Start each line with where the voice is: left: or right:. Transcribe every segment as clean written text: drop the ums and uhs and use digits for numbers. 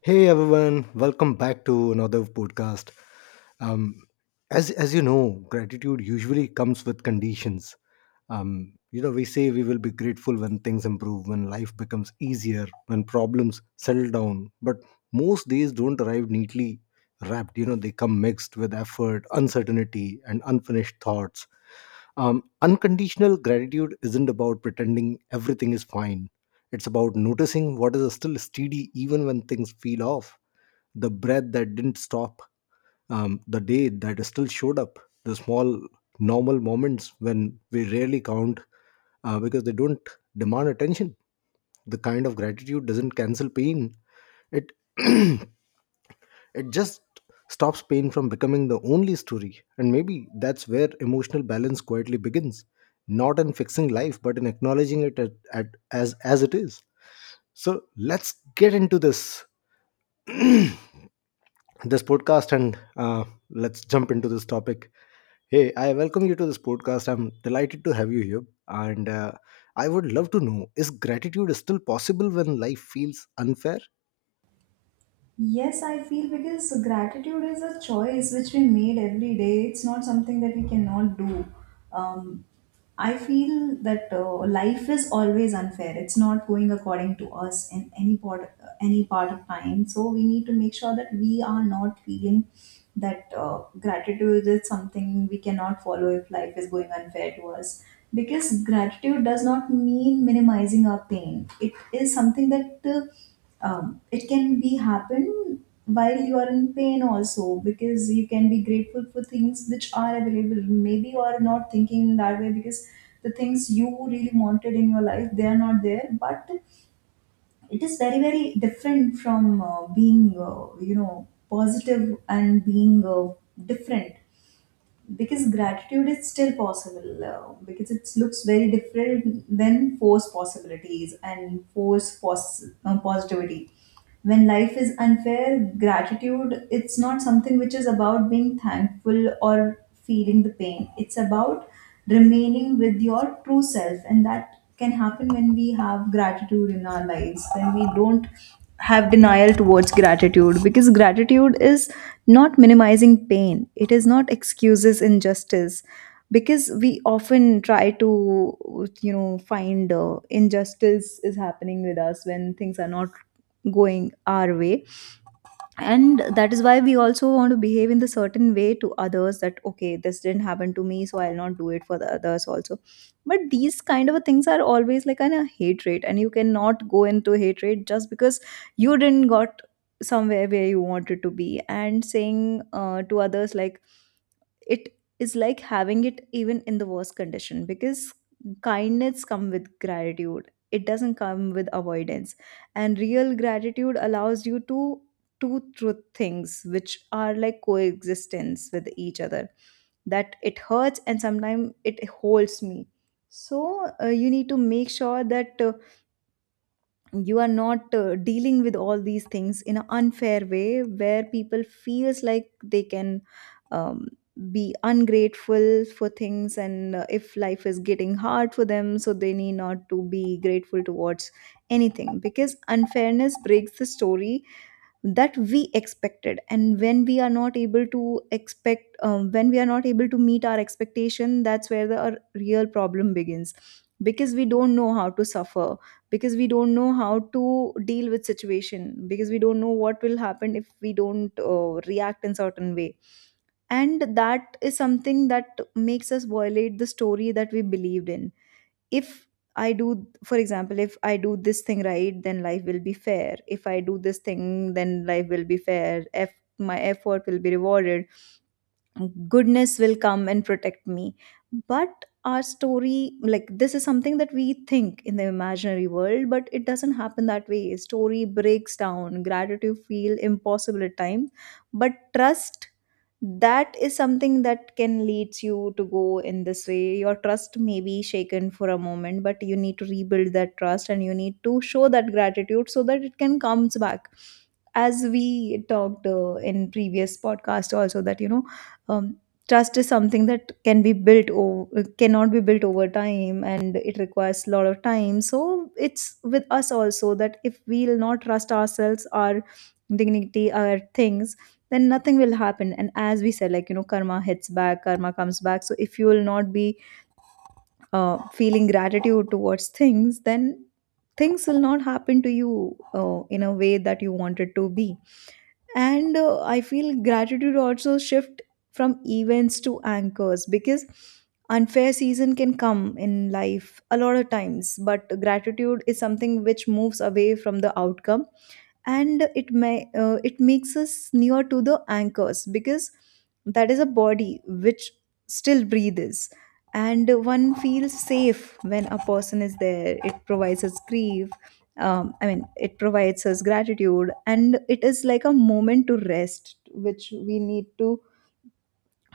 left: Hey everyone, welcome back to another podcast. Um, as you know, gratitude usually comes with conditions. We say we will be grateful when things improve, when life becomes easier, when problems settle down. But most days don't arrive neatly wrapped. They come mixed with effort, uncertainty, and unfinished thoughts. Unconditional gratitude isn't about pretending everything is fine. It's about noticing what is still steady even when things feel off, the breath that didn't stop, the day that still showed up, the small normal moments when we rarely count because they don't demand attention. The kind of gratitude doesn't cancel pain. It It just stops pain from becoming the only story. And maybe that's where emotional balance quietly begins, not in fixing life, but in acknowledging it as it is. So let's get into this. This podcast, and let's jump into this topic. Hey, I welcome you to this podcast. I'm delighted to have you here, and I would love to know, is gratitude still possible when life feels unfair?
right: Yes, I feel because gratitude is a choice which we made every day. It's not something that we cannot do. Um, I feel that life is always unfair. It's not going according to us in any part of time. So we need to make sure that we are not feeling that gratitude is something we cannot follow if life is going unfair to us. Because gratitude does not mean minimizing our pain. It is something that it can be happen while you are in pain also, because you can be grateful for things which are available. Maybe you are not thinking in that way because the things you really wanted in your life, they are not there. But it is very very different from being positive and being different, because gratitude is still possible, because it looks very different than force possibilities and force positivity. When life is unfair, gratitude, it's not something which is about being thankful or feeling the pain. It's about remaining with your true self, and that can happen when we have gratitude in our lives, when we don't have denial towards gratitude, because gratitude is not minimizing pain, it is not excuses injustice. Because we often try to, you know, find injustice is happening with us when things are not going our way. And that is why we also want to behave in the certain way to others, that okay, this didn't happen to me so I'll not do it for the others also. But these kind of things are always like an a hatred, and you cannot go into hatred just because you didn't got somewhere where you wanted to be, and saying to others like it is like having it even in the worst condition, because kindness come with gratitude, it doesn't come with avoidance. And real gratitude allows you to two truth things which are like coexistence with each other, that it hurts and sometimes it holds me. So you need to make sure that you are not dealing with all these things in an unfair way where people feels like they can um, be ungrateful for things. And if life is getting hard for them, so they need not to be grateful towards anything, because unfairness breaks the story that we expected. And when we are not able to expect, when we are not able to meet our expectation, that's where the our real problem begins. Because we don't know how to suffer, because we don't know how to deal with situation, because we don't know what will happen if we don't react in certain way. And that is something that makes us violate the story that we believed in. If I do, for example, if I do this thing right, then life will be fair. If I do this thing, then life will be fair. If my effort will be rewarded, goodness will come and protect me. But our story like this is something that we think in the imaginary world, but it doesn't happen that way. Story breaks down, gratitude feel impossible at times. But trust, that is something that can leads you to go in this way. Your trust may be shaken for a moment, but you need to rebuild that trust, and you need to show that gratitude so that it can comes back. As we talked in previous podcast also, that you know, um, trust is something that can be built or cannot be built over time, and it requires a lot of time. So it's with us also, that if we'll not trust ourselves, our dignity, our things, then nothing will happen. And as we said, like, you know, karma hits back, karma comes back. So if you will not be feeling gratitude towards things, then things will not happen to you in a way that you want it to be. And I feel gratitude also shift from events to anchors, because unfair season can come in life a lot of times, but gratitude is something which moves away from the outcome, and it makes us near to the anchors, because that is a body which still breathes, and one feels safe when a person is there. It provides us grief. I mean, it provides us gratitude, and it is like a moment to rest which we need to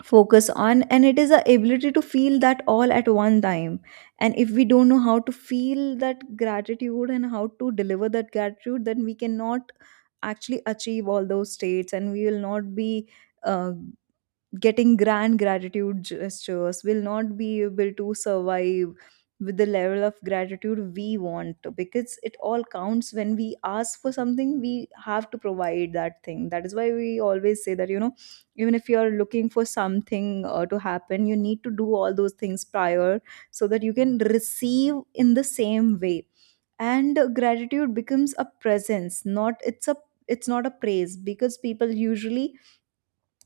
right: focus on, and it is the ability to feel that all at one time. And if we don't know how to feel that gratitude and how to deliver that gratitude, then we cannot actually achieve all those states, and we will not be uh, getting grand gratitude gestures, will not be able to survive with the level of gratitude we want. Because it all counts, when we ask for something we have to provide that thing. That is why we always say that, you know, even if you are looking for something to happen, you need to do all those things prior so that you can receive in the same way. And gratitude becomes a presence, not it's a, it's not a praise. Because people usually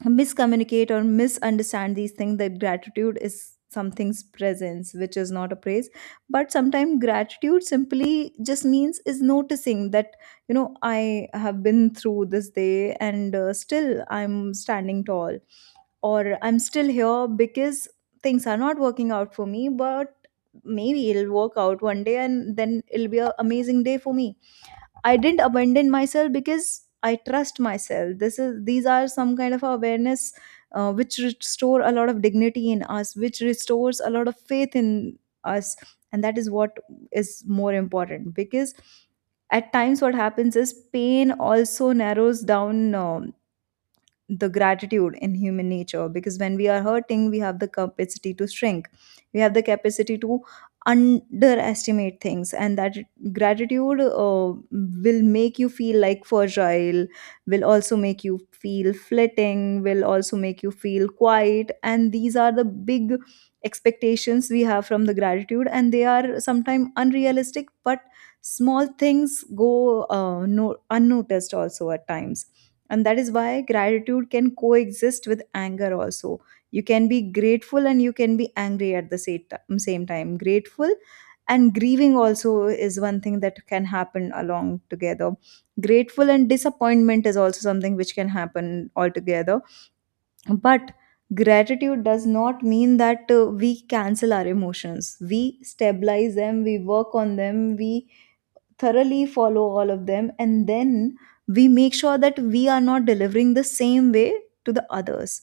right: miscommunicate or misunderstand these things, that gratitude is something's presence which is not a praise. But sometimes gratitude simply just means is noticing that, you know, I have been through this day, and still I'm standing tall, or I'm still here. Because things are not working out for me, but maybe it'll work out one day and then it'll be an amazing day for me. I didn't abandon myself because I trust myself. This is These are some kind of awareness which restore a lot of dignity in us, which restores a lot of faith in us, and that is what is more important. Because at times what happens is pain also narrows down the gratitude in human nature, because when we are hurting we have the capacity to shrink, we have the capacity to underestimate things. And that gratitude will make you feel like fragile, will also make you feel flitting, will also make you feel quiet. And these are the big expectations we have from the gratitude, and they are sometimes unrealistic. But small things go no, unnoticed also at times. And that is why gratitude can coexist with anger also. You can be grateful and you can be angry at the same time grateful and grieving also is one thing that can happen along together. Grateful and disappointment is also something which can happen altogether. But gratitude does not mean that we cancel our emotions. We stabilize them, we work on them, we thoroughly follow all of them, and then we make sure that we are not delivering the same way to the others.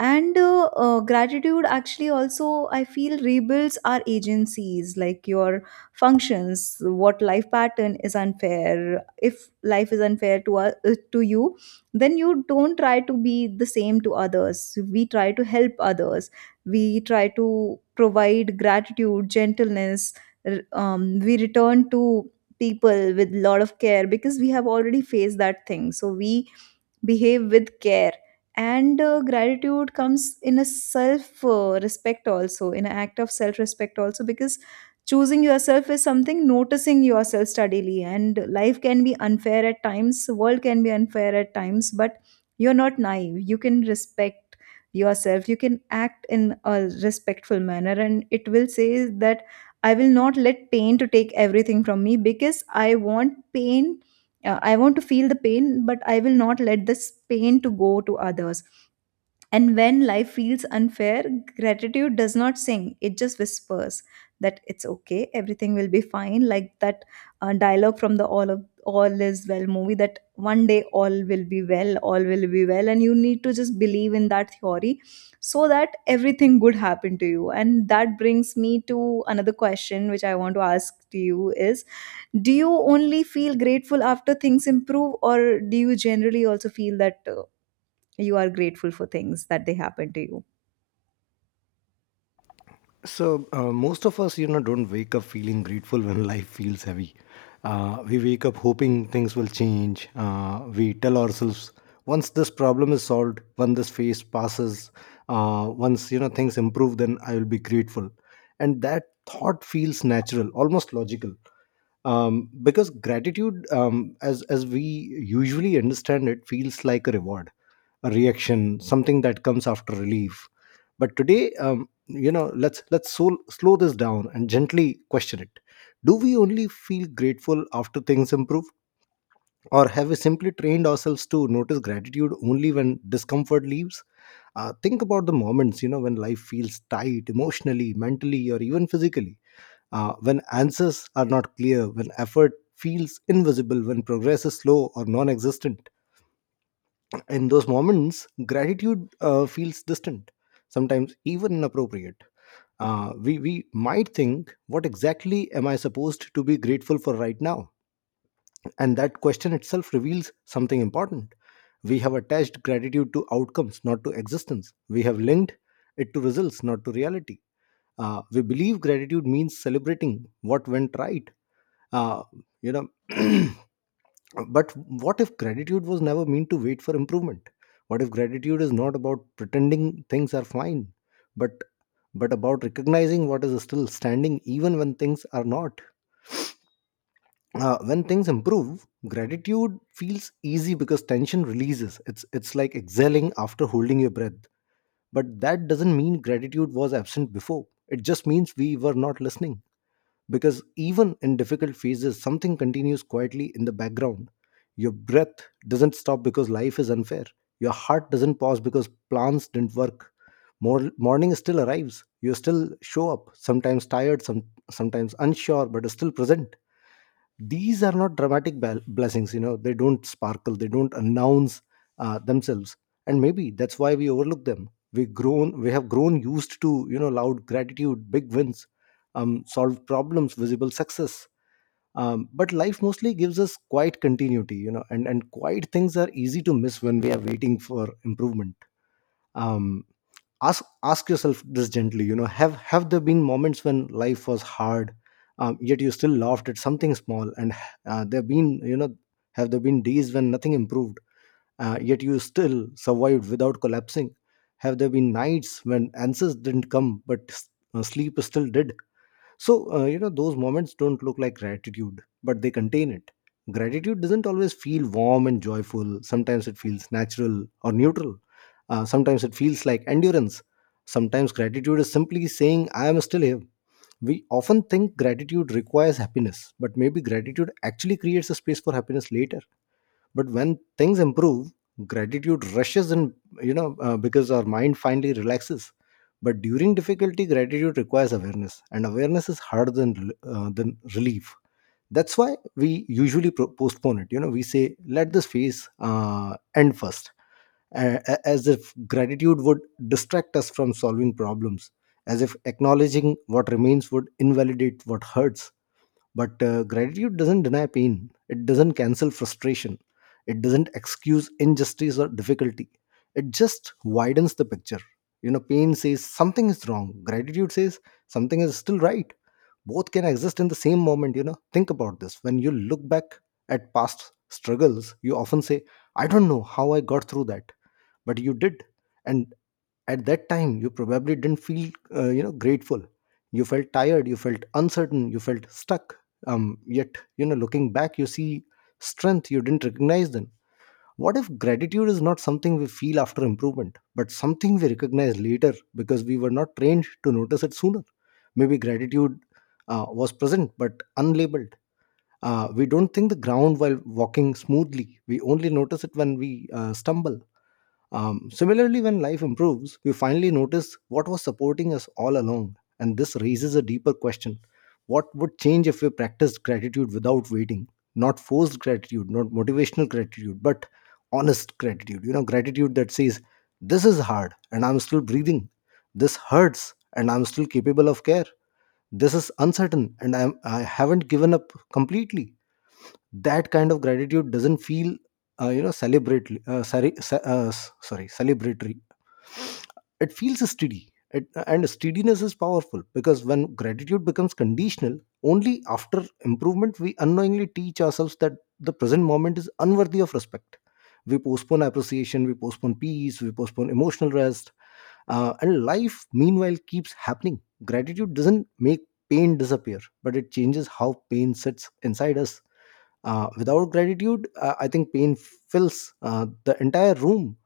right: And gratitude actually also, I feel, rebuilds our agencies, like your functions. What life pattern is unfair, if life is unfair to us, to you, then you don't try to be the same to others. We try to help others, we try to provide gratitude, gentleness. We return to people with a lot of care because we have already faced that thing, so we behave with care. And gratitude comes in a self respect also, in an act of self respect also, because choosing yourself is something, noticing yourself steadily. And life can be unfair at times, world can be unfair at times, but you're not naive. You can respect yourself, you can act in a respectful manner, and it will say that I will not let pain to take everything from me, because I want pain, I want to feel the pain, but I will not let this pain to go to others. And when life feels unfair, gratitude does not sing, it just whispers that it's okay, everything will be fine. Like that dialogue from the "All of All is Well" movie, that one day all will be well, all will be well, and you need to just believe in that theory so that everything good happen to you. And that brings me to another question, which I want to ask to you is, do you only feel grateful after things improve, or do you generally also feel that you are grateful for things that they happen to you?
left: Most of us, don't wake up feeling grateful when life feels heavy. We wake up hoping things will change. We tell ourselves once this problem is solved, when this phase passes, once things improve, then I will be grateful. And that thought feels natural, almost logical, because gratitude, as we usually understand it, feels like a reward, a reaction, something that comes after relief. But today, you know, slow this down and gently question it. Do we only feel grateful after things improve, or have we simply trained ourselves to notice gratitude only when discomfort leaves? Think about the moments, you know, when life feels tight, emotionally, mentally, or even physically, when answers are not clear, when effort feels invisible, when progress is slow or non existent. In those moments, gratitude feels distant, sometimes even inappropriate. We might think, what exactly am I supposed to be grateful for right now? And that question itself reveals something important. We have attached gratitude to outcomes, not to existence. We have linked it to results, not to reality. We believe gratitude means celebrating what went right, uh, you know but what if gratitude was never meant to wait for improvement? What if gratitude is not about pretending things are fine, but about recognizing what is still standing even when things are not? When things improve, gratitude feels easy because tension releases. It's like exhaling after holding your breath. But that doesn't mean gratitude was absent before. It just means we were not listening, because even in difficult phases, something continues quietly in the background. Your breath doesn't stop because life is unfair. Your heart doesn't pause because plans didn't work. Morning still arrives. You still show up, sometimes tired, sometimes unsure, but still present. These are not dramatic blessings. You know, they don't sparkle, they don't announce themselves. And maybe that's why we overlook them. We have grown used to, you know, loud gratitude, big wins, solved problems, visible success. But life mostly gives us quiet continuity, you know, and quiet things are easy to miss when we are waiting for improvement. Um, ask ask yourself this gently. You know, have there been moments when life was hard, yet you still laughed at something small? And there been you know have there been days when nothing improved, yet you still survived without collapsing? Have there been nights when answers didn't come, but sleep still did? You know, those moments don't look like gratitude, but they contain it. Gratitude doesn't always feel warm and joyful. Sometimes it feels natural or neutral. Sometimes it feels like endurance. Sometimes gratitude is simply saying, I am still here. We often think gratitude requires happiness, but maybe gratitude actually creates a space for happiness later. But when things improve, gratitude rushes in, you know, because our mind finally relaxes. But during difficulty, gratitude requires awareness, and awareness is harder than relief. That's why we usually postpone it. You know, we say let this phase end first, as if gratitude would distract us from solving problems, as if acknowledging what remains would invalidate what hurts. But gratitude doesn't deny pain, it doesn't cancel frustration, it doesn't excuse injustice or difficulty. It just widens the picture. You know, pain says something is wrong, gratitude says something is still right. Both can exist in the same moment, you know. Think about this. When you look back at past struggles, you often say, I don't know how I got through that, but you did. And at that time you probably didn't feel, grateful. You felt tired, you felt uncertain, you felt stuck. Yet, you know, looking back, you see strength you didn't recognize then. What if gratitude is not something we feel after improvement, but something we recognize later because we were not trained to notice it sooner? Maybe gratitude was present but unlabeled. We don't think the ground while walking smoothly. We only notice it when we stumble. Similarly, when life improves, we finally notice what was supporting us all along. And this raises a deeper question. What would change if we practiced gratitude without waiting? Not forced gratitude, not motivational gratitude, but honest gratitude. You know, gratitude that says, this is hard and I'm still breathing. This hurts and I'm still capable of care. This is uncertain and I haven't given up completely. That kind of gratitude doesn't feel, celebratory, sorry ce- s- sorry celebratory. It feels steady. And steadiness is powerful, because when gratitude becomes conditional, only after improvement, we unknowingly teach ourselves that the present moment is unworthy of respect. We postpone appreciation, we postpone peace, we postpone emotional rest. And life meanwhile keeps happening. Gratitude doesn't make pain disappear, but it changes how pain sits inside us. Without gratitude, I think pain fills the entire room.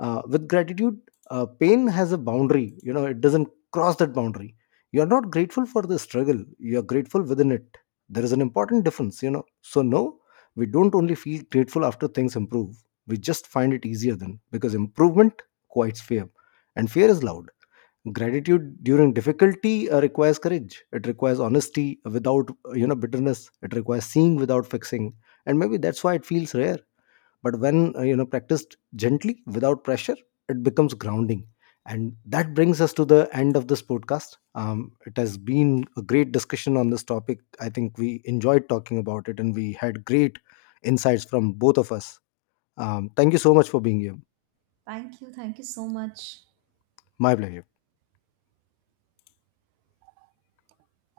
left: With gratitude, pain has a boundary. You know, it doesn't cross that boundary. You're not grateful for the struggle. You're grateful within it. There is an important difference. You know, so no, we don't only feel grateful after things improve. We just find it easier then because improvement quiets fear, and fear is loud. Gratitude during difficulty requires courage. It requires honesty without, bitterness. It requires seeing without fixing. And maybe that's why it feels rare. But when, practiced gently without pressure, it becomes grounding. And that brings us to the end of this podcast. It has been a great discussion on this topic. I think we enjoyed talking about it and we had great insights from both of us. Thank you so much for being here.
right: Thank you. Thank you so much.
left: My pleasure.